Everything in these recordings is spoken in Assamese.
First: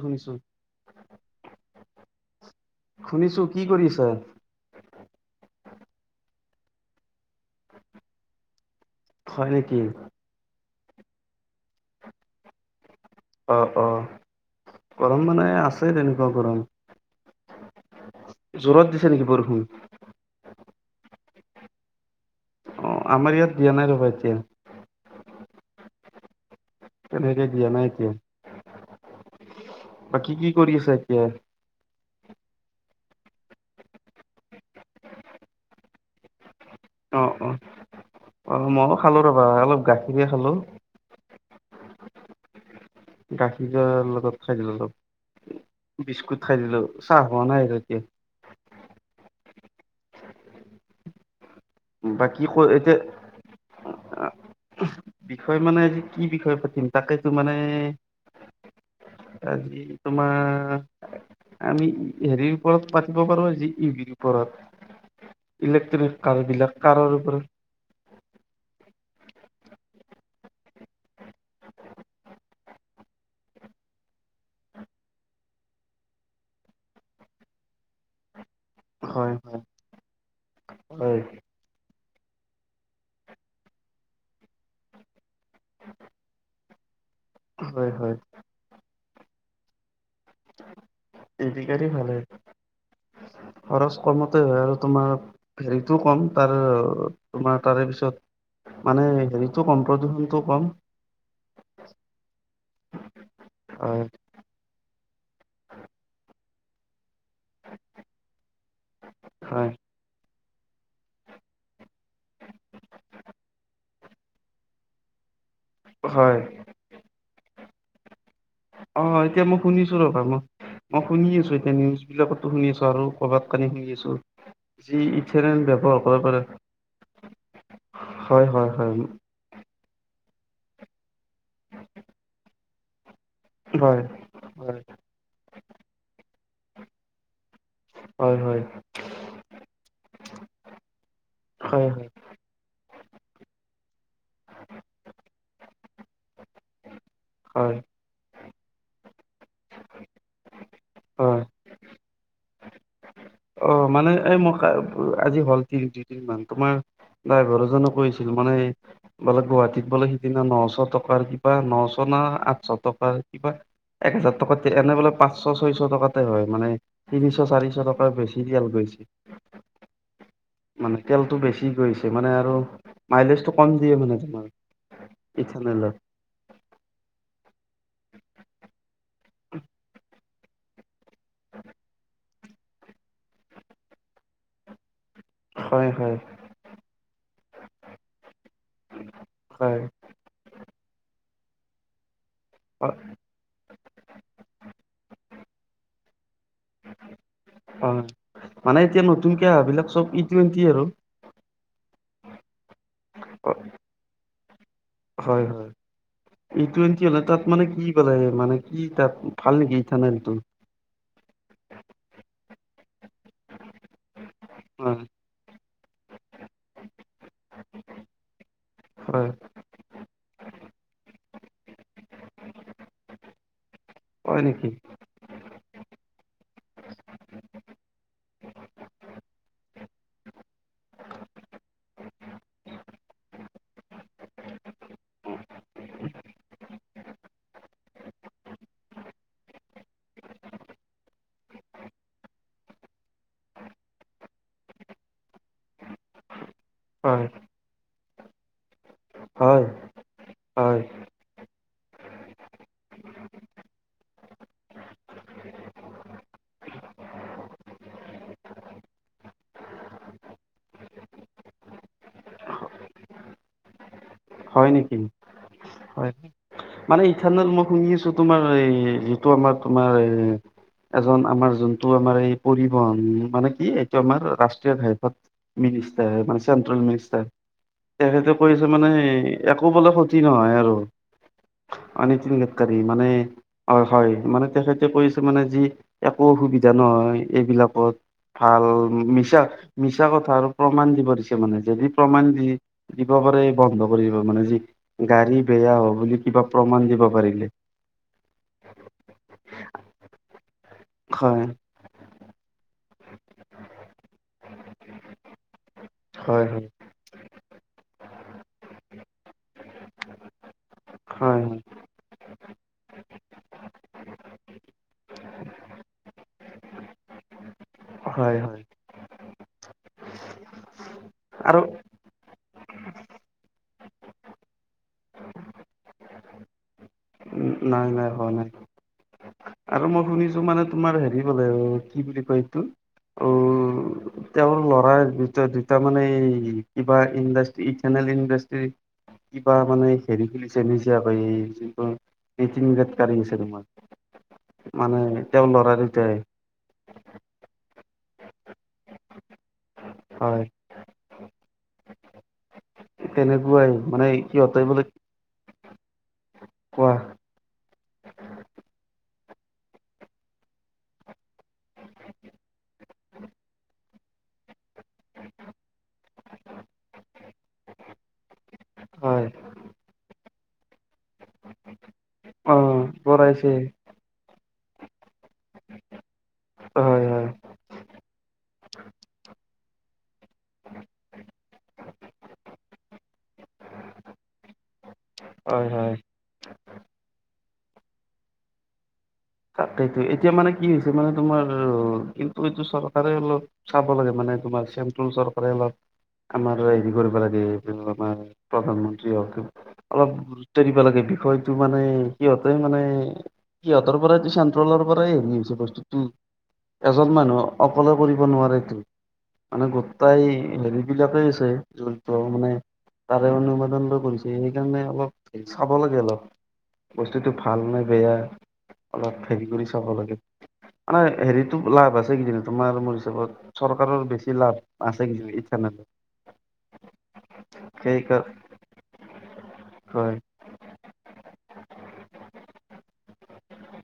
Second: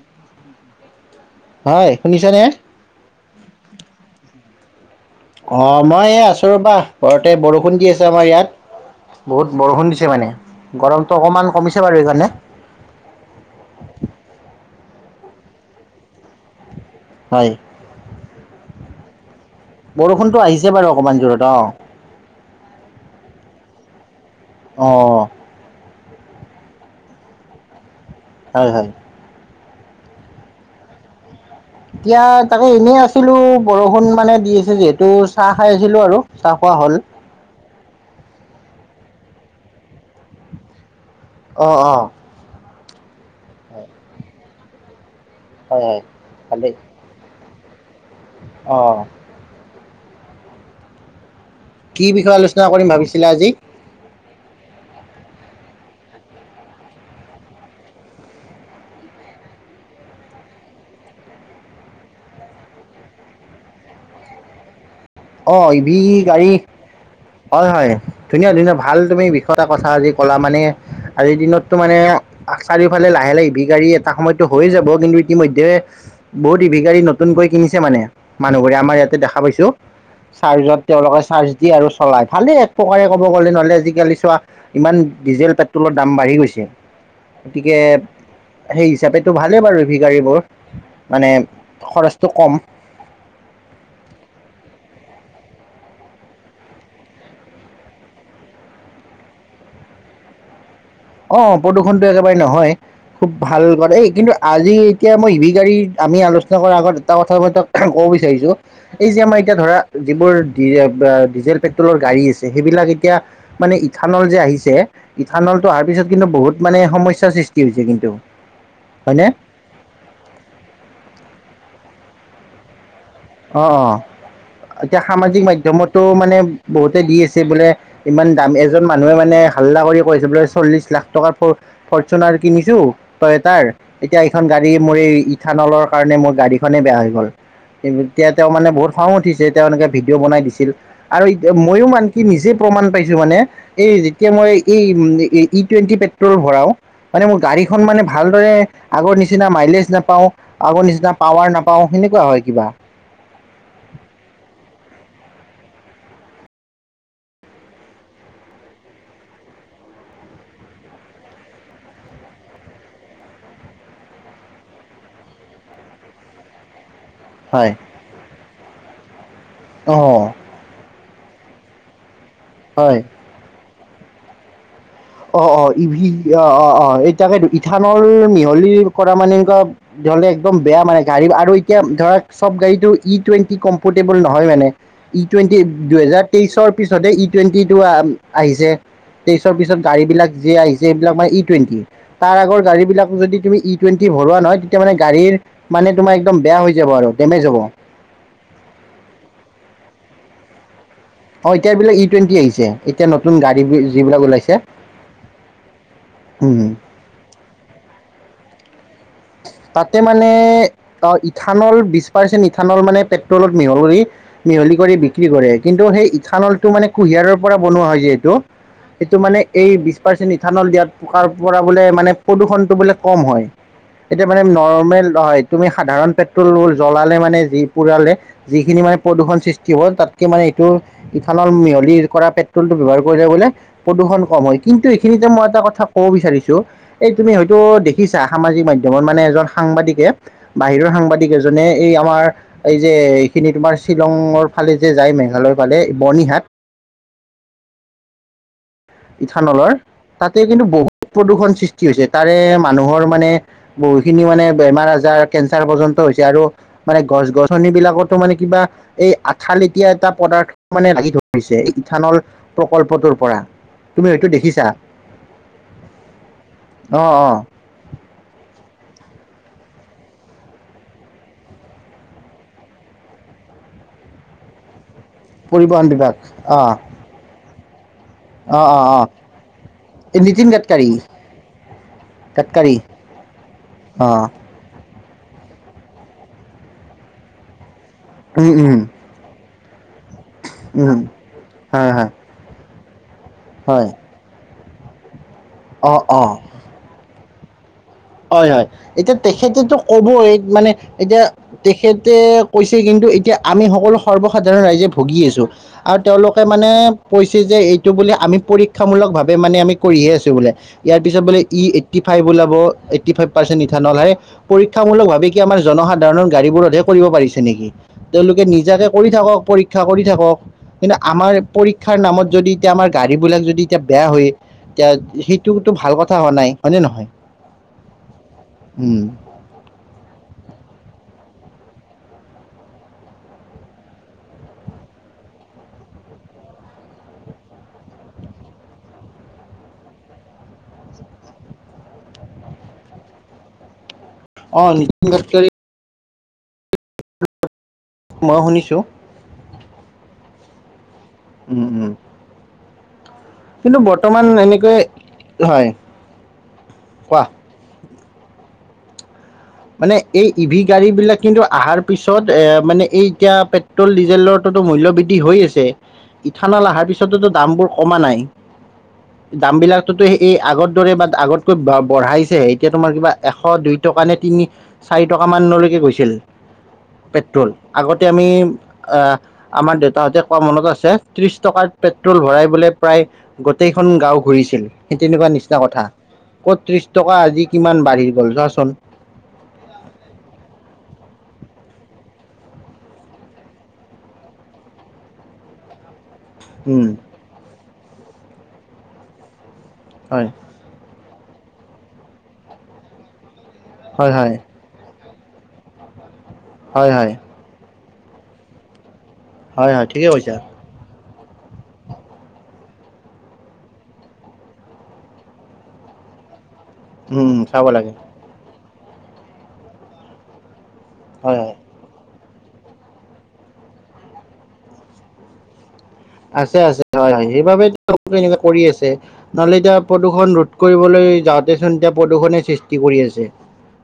শুনিছো হয়, শুনিছাঁ‌ নে? শুনিছোঁ‌, কি কৰি আছা? অ', মই এই আছো ৰ'বা ঘৰতে বৰষুণ দি আছে আমাৰ ইয়াত। হয় বহুত নেকি বৰষুণ দিছে মানে, গৰমটো অকমান কমিছে বাৰু এইকাৰণে। অ', অ', গৰম মানে আছে তেনেকুৱা গৰম। হয়। জোৰত দিছে নেকি বৰষুণ? বৰষুণতো আহিছে বাৰু অকণমান জোৰত অ'। অ', আমাৰ ইয়াত দিয়া নাই ৰ'বা এতিয়া। অ'। তেনেকে দিয়া নাই এতিয়া। হয়, হয়। বাকী কি কৰি আছা এতিয়া? এতিয়া তাকে এনেই আছিলো, বৰষুণ মানে দি আছে যিহেতু চাহ খাই আছিলো আৰু, চাহ খোৱা হ'ল। অ'-অ'। অ', মইয়ো খালো ৰ'বা, অলপ গাখীৰে খালো। অ'-অ'। গাখীৰৰ লগত খাই দিলো অলপ, হয় হয় বিস্কুট খাই দিলো চাহ হোৱা নাই আৰু এতিয়া। অ'। কি বিষয়ে বাকী ক আলোচনা কৰিম এতিয়া ভাবিছিলা আজি? বিষয় মানে আজি কি বিষয়ে পাতিম তাকেতো মানে আজি তোমাৰ আমি হেৰিৰ ওপৰত পাতিব পাৰো আজি, ই ভিৰ ওপৰত। অ', ইভি ইলেক্ট্ৰিক কাৰ গাড়ী, বিলাক কাৰৰ ওপৰত হয়, হয়। ধুনীয়া-ধুনীয়া ভাল তুমি বিষয় এটা কথা আজি ক'লা মানে আজিৰ দিনতটো মানে চাৰিওফালে লাহে লাহে ই ভি গাড়ী এটা সময়তটো হৈয়ে যাব কিন্তু ইতিমধ্যে বহুত ইভি গাৰী নতুনকৈ কিনিছে মানে মানুহবোৰে, আমাৰ ইয়াতে হয় দেখা হয় পাইছো। চাৰ্জত হয়। তেওঁলোকে চাৰ্জ দিয়ে আৰু চলাই, ভালে এক প্ৰকাৰে ক'ব গ'লে নহ'লে আজিকালি চোৱা ইমান ডিজেল, পেট্ৰলৰ দাম বাঢ়ি গৈছে গতিকে হয় হয় সেই হিচাপেতো ভালেই বাৰু ইভি গাড়ী বোৰ। মানে ই ভি গাড়ী ভালে খৰচটো কম। খৰচ কমতে হয় আৰু তোমাৰ হেৰিতো কম, তাৰ তোমাৰ তাৰে পিছত মানে হেৰিটো কম, প্ৰদূষণটো কম। অ'-অ' প্ৰদূষণতো একেবাৰে নহয়, খুব ভাল কথা হয় এই কিন্তু আজি এতিয়া মই ইভি গাড়ী আমি আলোচনা কৰাৰ আগত এটা কথা মই তাক ক'ব বিচাৰিছোঁ‌। এই যে আমাৰ এতিয়া হয় ধৰা যিবোৰি ডিজেল, পেট্ৰলৰ গাড়ী আছে সেইবিলাক এতিয়া মানে ইথানল যে আহিছে, ইথানল অহাৰ পিছত কিন্তু হয় বহুত মানে সমস্যাৰ সৃষ্টি হৈছে কিন্তু। অ', হয়নে? এতিয়া মই শুনিছো ৰ'বা মই, মই শুনি আছো এতিয়া নিউজ বিলাকতো শুনি আছো আৰু কবাত অ', কানি অ'। শুই আছো। যি এতিয়া সামাজিক ইথেনেল ব্যৱহাৰ মাধ্যমতো কৰিব মানে পাৰে বহুতে দি আছে বোলে, ইমান হয় দাম হয় এজন হয় মানুহে মানে হাল্লা কৰি কৈছে বোলে চল্লিশ লাখ টকাৰ ফ-ফৰচুনাৰ কিনিছো, তয়েটাৰ, হয়। এতিয়া এখন গাড়ী হয় মোৰ এই ইথানলৰ কাৰণে মোৰ গাড়ীখনেই বেয়া হৈ গ'ল। এতিয়া হয় হয় তেওঁ মানে হয় বহুত খং উঠিছে তেওঁ এনেকে ভিডিঅ' বনাই দিছিল আৰু ময়ো হয় মানে কি নিজে প্ৰমাণ পাইছো মানে এই যেতিয়া মই এই উম, ই টুৱেণ্টি পেট্ৰল ভৰাও, মানে মোৰ হয়। গাড়ীখন মানে ভালদৰে আগৰ নিচিনা মাইলেজ নাপাওঁ, আগৰ নিচিনা হয় পাৱাৰ নাপাওঁ সেনেকুৱা হয় কিবা। অ, মানে এ মই আজি হল তি দুদিন মান তোমাৰ ড্ৰাইভাৰ এজনে কৈছিল মানে বোলে গুৱাহাটীত বোলে সিদিনা নশ টকাৰ কিবা নশ ন আঠশ টকাৰ কিবা এক হেজাৰ টকাত এনে বোলে পাঁচশ ছয়শ টকাতে হয় মানে, তিনিশ হয় চাৰিশ টকাৰ বেছি তেল গৈছে। অ', মানে তেলটো বেছি গৈছে মানে আৰু হয়। মাইলেজটো কম দিয়ে মানে তোমাৰ। অ', অ', ইথানেলত অ', অ', এতাকে ইথানল মিহলি কৰা মানে এনেকুৱা দেৱালী একদম বেয়া মানে গাড়ী আৰু এতিয়া ধৰা চব গাড়ীটো ই টুৱেণ্টি কমফৰ্টেবল নহয় মানে। ই টুৱেণ্টি হয় হয় দুহেজাৰ তেইশৰ পিছতে ই টুৱেণ্টি টো আহিছে। তেইশৰ পিছত, হয় গাড়ী বিলাক যে আহিছে সবিলাক মানে ই টুৱেণ্টি। তাৰ আগৰ গাড়ী বিলাক যদি তুমি ই টুৱেণ্টি ভৰোৱা নহয় তেতিয়া মানে গাড়ীৰ মানে তোমাৰ একদম বেয়া হৈ যাব আৰু ডেমেজ হব। হয় মানে এতিয়া নতুনকে আহাবিলাক চব ইটুৱেণ্টি আৰু। অ', এতিয়া এইবিলাক ই টুৱেণ্টি আহিছে, এতিয়া নতুন গাড়ী যিবিলাক ওলাইছে। হয়-হয় উম ই টুৱেণ্টি এটাত মানে কি পাই মানে কি তাত। ভাল নেকি তাতে ইথানেলটো মানে অ', ইথানল বিশ পাৰ্চেন্ট ইথানল মানে পেট্ৰলত মিহল কৰি মিহলি কৰি হয় বিক্ৰী কৰে কিন্তু সেই ইখা নলটো মানে কুঁহিয়াৰপৰা পৰা বনোৱা হয় যিহেতু। এটো হয় মানে এই বিশ পাৰ্চেণ্ট ইথানল দিয়াত পকাৰ পৰা বোলে মানে প্ৰদূষণটো বোলে কম হয়। এতিয়া মানে হয় নেকি নৰ্মেল হয়, তুমি সাধাৰণ পেট্ৰল জ্বলালে মানে যি পুৰালে যিখিনি মানে প্ৰদূৰণ সৃষ্টি হ'ল তাতকে মানে এইটো ইফালৰ মিহলি কৰা পেট্ৰলটো ব্যৱহাৰ কৰিলে বোলে প্ৰদূষণ কম হয়, কিন্তু এইখিনিতে মই এটা কথা কব বিচাৰিচো? এই তুমি হয়তো দেখিছা সামাজিক মাধ্যমত মানে এজন সাংবাদিকে বাহিৰৰ সাংবাদিক এজনে এই আমাৰ এই যে এইখিনি তোমাৰ শ্বিলঙৰ ফালে যে যায় মেঘালয়ৰ ফালে বৰ্নিহাট, হয়। হয় ইথানলৰ, তাতে কিন্তু হয় বহুত প্ৰদূৰণ সৃষ্টি হৈছে। তাৰে মানুহৰ মানে বহুতখিনি মানে বেমাৰ, আজাৰ কেঞ্চাৰ পৰ্যন্ত হৈছে আৰু মানে গছ, গছনি বিলাকতো মানে কিবা এই আঠালেতিয়া এটা পদাৰ্থ মানে লাগি ধৰিছে এই ইথানল প্ৰকল্পটোৰ পৰা। তুমি হৈটো দেখিছা। হয় নেকি হয় মানে অ অ ইথানল মই শুনি আছো তোমাৰ এই সেইটো আমাৰ তোমাৰ এজন আমাৰ যোনটো আমাৰ এই পৰিবন মানে, কি এইটো আমাৰ ৰাষ্ট্ৰীয় ঘাইপত। পৰিবহণ বিভাগ মিনিষ্টাৰ মানে অ চেন্ট্ৰেল মিনিষ্টাৰ। তেখেতে অ কৈছে অ মানে অ একো বোলে এই ক্ষতি নীতিন নহয় আৰু। গাডকাৰী অ', নতিন গাডকাৰী গডকাৰী মানে অ', হয় মানে তেখেত তেওঁ কৰিছে মানে যি একো অসুবিধা নহয় এইবিলাকত উম ভাল উম মিছা। মিছা কথা আৰু প্ৰমাণ উম দিব দিছে মানে যদি হয় হয় প্ৰমাণ দি দিব পাৰে বন্ধ হয় কৰী মানে যি, গাড়ী বেয়া হ'ব অ বুলি অ কিবা প্ৰমাণ দিব পাৰিলে। হয়, হয়, এতিয়া তেখেতেতো কব এই মানে এতিয়া হয় তেখেতে। কৈছে কিন্তু, এতিয়া আমি সকলো সৰ্বসাধাৰণ ৰাইজে ভুগি আছোঁ আৰু তেওঁলোকে হয় হয় মানে কৈছে যে এইটো বোলে আমি পৰীক্ষামূলক ভাৱে মানে আমি কৰিহে আছোঁ বোলে। ইয়াৰ পিছত বোলে হয় ই এইটি, ফাইভ ওলাব এইটি ফাইভ শতাংশ ইথানল হে। পৰীক্ষামূলক ভাৱে কি আমাৰ জনসাধাৰণৰ গাড়ীবোৰতহে কৰিব পাৰিছে নেকি। হয় হয় তেওঁলোকে হয় নিজৰে কৰি থাকক পৰীক্ষা কৰি থাকক। কিন্তু, আমাৰ আৰু পৰীক্ষাৰ নামত যদি এতিয়া আমাৰ গাড়ী বোলে যদি এতিয়া বেয়া হয়। এতিয়া সেইটোতো ভাল কথা হোৱা নাই হয়নে, নহয়। নাই, নাই হোৱা নাই। উম'। আৰু মই কিছু মানে তোমাৰ হেৰি বলে, কি বুলি কয় এইটো। অ', তেওঁৰ ল'ৰাৰ ভিতৰত দুটা মানে এ কিবা ইণ্ডা ইথানল ইণ্ডাষ্ট্ৰী। কিবা মানে হেৰি খোলিছে নিজাব এই যোন গ কাঢ়িছে তোমাৰ। অ মানে নীতিন তেওঁৰ গাডকাৰী লৰা কেইটাই মই শুনিছোঁ। হয় উম উম তেনেকুৱাই কিন্তু মানে বৰ্তমান সিহঁতে এনেকৈ বোলে হয় কোৱা। মানে এই ই ভি গাড়ী বিলাক কিন্তু আহাৰ পিছত এ মানে এই এতিয়া পেট পেট্ৰল ডিজেলৰটো টো মূল্য বৃদ্ধি হৈ আছে। ইথানল অহাৰ পিছততো দামবোৰ কমা নাই। হয় দাম বিলাকটো টো এই আগৰ দৰে বা আগতকৈ ব বঢ়াইছেহে। অ এতিয়া তোমাৰ কিবা এশ কৰাইছে দুই টকা নে তিনি চাৰি টকা মানলৈকে গৈছিল। হয় হয় পেট্ৰল আগতে আমি আহ আমাৰ দেউতাহঁতে কোৱা মনত আছে ত্ৰিশ টকাৰ পেট্ৰল ভৰাই বোলে প্ৰায় গোটেইখন গাওঁ ঘূৰিছিল সেই তেনেকুৱা নিচিনা হয় কথা। হয় ক'ত ত্ৰিশ টকা আজি কিমান বাঢ়ি গ'ল চোৱাচোন। তাকেটো এতিয়া মানে কি হৈছে মানে তোমাৰ কিন্তু এইটো চৰকাৰে অলপ চাব লাগে মানে তোমাৰ চেণ্ট্ৰেল চৰকাৰে অলপ আমাৰ উম হেৰি কৰিব লাগে এই আমাৰ প্ৰধানমন্ত্ৰী হওঁক হয় অলপ লাগে বিষয়টো মানে সিহঁতে মানে সিহঁতৰ হয় পৰাইটো হয় চেণ্ট্ৰেল ট্ৰলৰ পৰাই হেৰি হৈছে বস্তুটো হয় হয় এজন মানুহ অকলে কৰিব নোৱাৰেটো। মানে হয় হয় ঠিকে গোটেই কৈছা হেৰি বিলাকেই আছে জৰিত মানে তাৰে অনুবাদনটো কৰিছে সেইকাৰণে অলপ হে চাব লাগে অলপ। বস্তুটো উম ভাল চাব নে লাগে বেয়া অলপ হেৰি কৰি চাব লাগে। এনে হয় হয় হেৰিটো লাভ আছে কেইদিনমান তোমাৰ মোৰ হিচাপত চৰকাৰৰ বেছি লাভ আছে কিজানি ইথানলত আছে আছে হয় হয় সেইবাবে সেই তেওঁলোকে কাৰ এনেকুৱা কৰি আছে নহ'লে এতিয়া হয় প্ৰদূষণ ৰোধ কৰিবলৈ যাওঁতেচোন এতিয়া প্ৰদূষণে সৃষ্টি কৰি আছে।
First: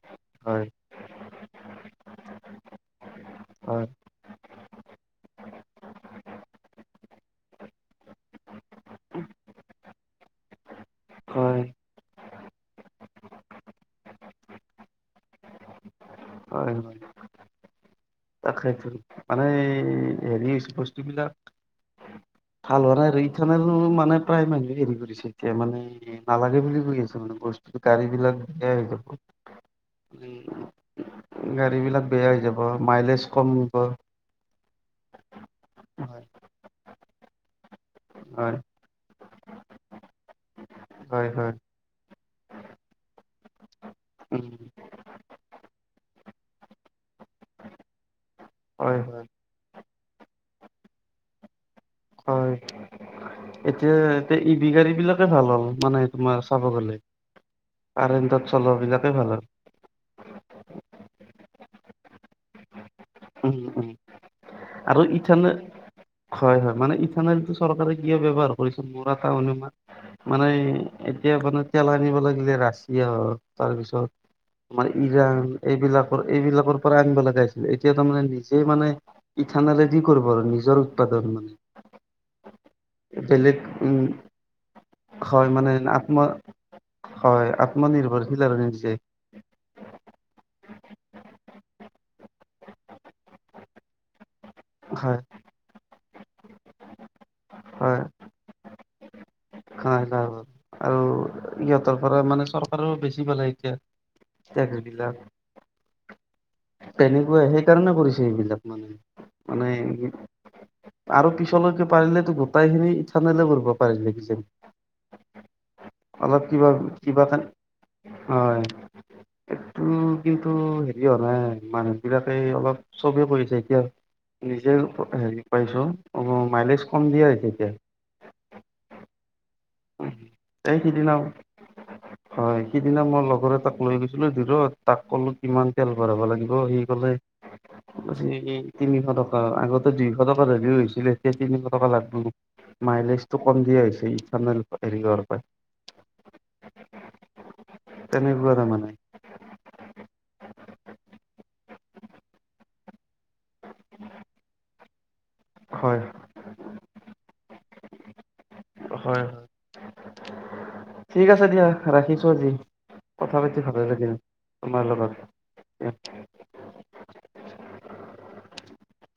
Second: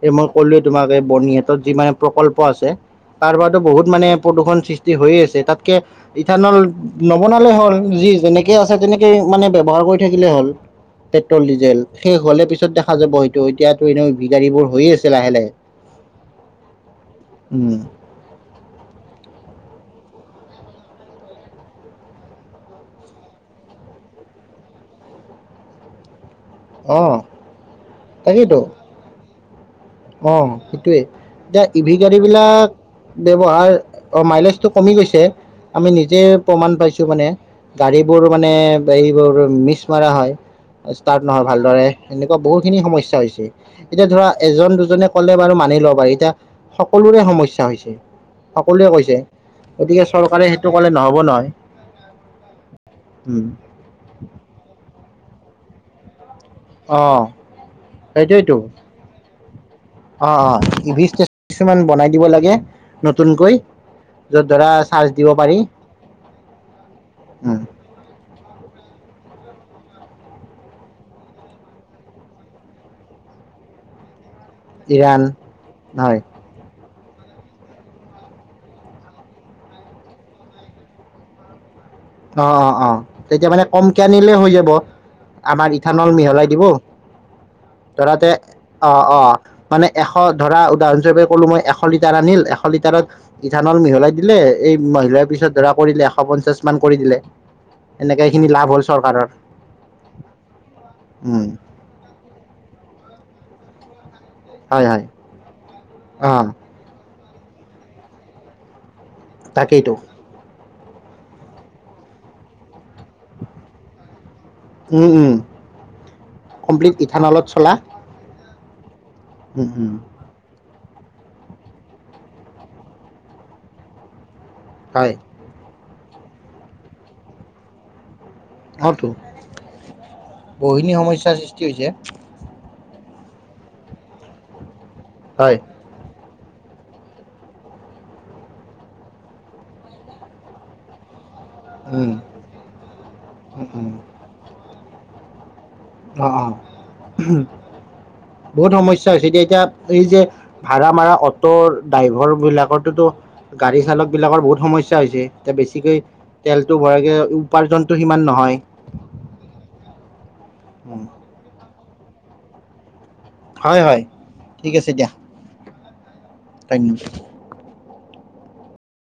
এই মই ক'লোয়েই হয় তোমাক এই বৰ্নিহাটত যিমান প্ৰকল্প আছে তাৰ পৰাটো হয় বহুত মানে প্ৰদূষণ সৃষ্টি সৃষ্টি হৈয়ে আছে তাতকে ইথানল নবনালে হ'ল যি যেনেকে আছে তেনেকে মানে ব্যৱহাৰ কৰি থাকিলে হ'ল। পেট্ৰল, হয়, ডিজেল শেষ হ'লে পিছত দেখা যাব। সেইটো এতিয়াতো এনে [unintelligible] বোৰ হৈয়ে আছে লাহে-লাহে। হয়। তাকেইটো, মানেই হেৰি হৈছে বস্তু বিলাক ভাল হোৱা নাই আৰু [unintelligible] মানে প্ৰায় মানুহে হেৰি কৰিছে এতিয়া মানে নালাগে বুলি অ কৈ আছোঁ, মানে বস্তুটো গাড়ী বিলাক বেয়া হৈ যাব। অ, উম, সেইটোৱে, এতিয়া ই ভি বিলাক গাড়ী বেয়া হৈ যাব বিলাক মাইলেজ ডেভ কমিব। [unintelligible] মাইলেজটো কমি গৈছে, আমি হয়, নিজেই প্ৰমাণ পাইছোঁ মানে। গাড়ীবোৰ মানে হয়, এইবোৰ মিচ মাৰা হয়। ষ্টাৰ্ট হয়, নহয় হয়, ভালদৰে, এনেকুৱা বহুখিনি সমস্যা হৈছে। এতিয়া ধৰা উম, এজন-দুজন জনে ক'লে বাৰু মানি ল'ব পাৰি। এতিয়া সকলোৰে সমস্যা হৈছে। সকলোৱে হয়, কৈছে, হয়, গতিকে চৰকাৰে সেইটো ক'লে নহ'ব নহয়। হয়। উম। এতিয়া এই ই ভি গাড়ীবিলাকে ভাল হ'ল, মানে তোমাৰ চাব গ'লে, অঁ কাৰেণ্টত চলোৱাবিলাকে ভাল আৰু। অ, অ, ই ভি ষ্টেচন কিছুমান বনাই দিব লাগে নতুনকৈ। উম, উম, য'ত ধৰা আৰু চাৰ্জ দিব পাৰি ইথানেল হয়, হয়, মানে ইথানেলটো উম চৰকাৰে কিয় ব্যৱহাৰ কৰিছে, মোৰ এটা অনুমান মানে এতিয়া মানে তেল আনিব লাগিলে ৰাছিয়া হওঁক, তাৰপিছত আমাৰ ইৰাণ হয় এইবিলাকৰ, এইবিলাকৰ পৰা আনিব লগা হৈছিলে। এতিয়া তাৰ মানে নিজেই মানে ইথানেলে দি কৰিব আৰু, নিজৰ উৎপাদন মানে। অ, অ, অ, তেতিয়া বেলেগ মানে উম কমকে আনিলে হৈ যাব, হয় আমাৰ মানে ইথানল আত্ম মিহলাই দিব। হয় ধৰাতে, আত্মনিৰ্ভৰশীল আৰু নিজে অ, অ। মানে এশ ধৰা, উদাহৰণস্বৰূপে ক'লো মই এশ লিটাৰ আনিল এশ লিটাৰত ইথানল মিহলাই দিলে এই হয় মিহলাই পিছত ধৰা কৰিলে এশ পঞ্চাশ মান কৰি দিলে, হয় এনেকে এইখিনি লাভ হ'ল চৰকাৰৰ। হয় বাৰু! আৰু উম ইহঁতৰ পৰা মানে চৰকাৰেও বেছি পালে এতিয়া। টেক্স হয়, হয়, বিলাক অ। তেনেকুৱাই, সেইকাৰণে কৰিছে এইবিলাক মানে, মানে তাকেইতো আৰু পিছলৈকে পাৰিলেতো গোটেই খিনি ইথানলে কৰিব পাৰিলে কিজানি! উম, উম। অলপ কিবা, কমপ্লিট কিবা ইথানলত চলা হয়, উম এইটো উম কিন্তু হেৰি হোৱা নাই, মানুহ বিলাকে অলপ চবেই কৈ আছে এতিয়া নিজে হয় হেৰি পাইছো, অ, মাইলেজ কম দিয়ে আৰু এতিয়া। অ তো, বহু এই খিনি সিদিনা সমস্যাৰ সৃষ্টি হৈছে। হয়, সিদিনা মই লগৰ এটাক লৈ গৈছিলো [unintelligible] তাক ক'লো হয় কিমান তেল ভৰাব লাগিব। সি ক'লে ই, তিনিশ টকা, আগতে দুইশ টকাৰ হ'লেও হৈছিলে, এতিয়া তিনিশ টকাৰ উম লাগিব। মাইলেজটো কম উম দিয়া উম হৈছে ইথানেল হেৰি হোৱাৰ পৰাই। অ, অ, তেনেকুৱা বহুত সম তাৰমানে স্যা হৈছে এতিয়া, এতিয়া এই যে ভাড়া মাৰা অটৰ ড্ৰাইভৰ বিলাকৰতো গাড়ী চালক বিলাকৰ বহুত সমস্যা হৈছে, এতিয়া হয় বেছিকৈ তেলটো ভৰাইগে উপাৰ্জনটো সিমান নহয়। হয়, হয়। উম। ঠিক আছে দিয়া ৰাখিছো আজি, কথা পাতি হয় ভালে হয় লাগিল ঠিক তোমাৰ লগত। Thank U.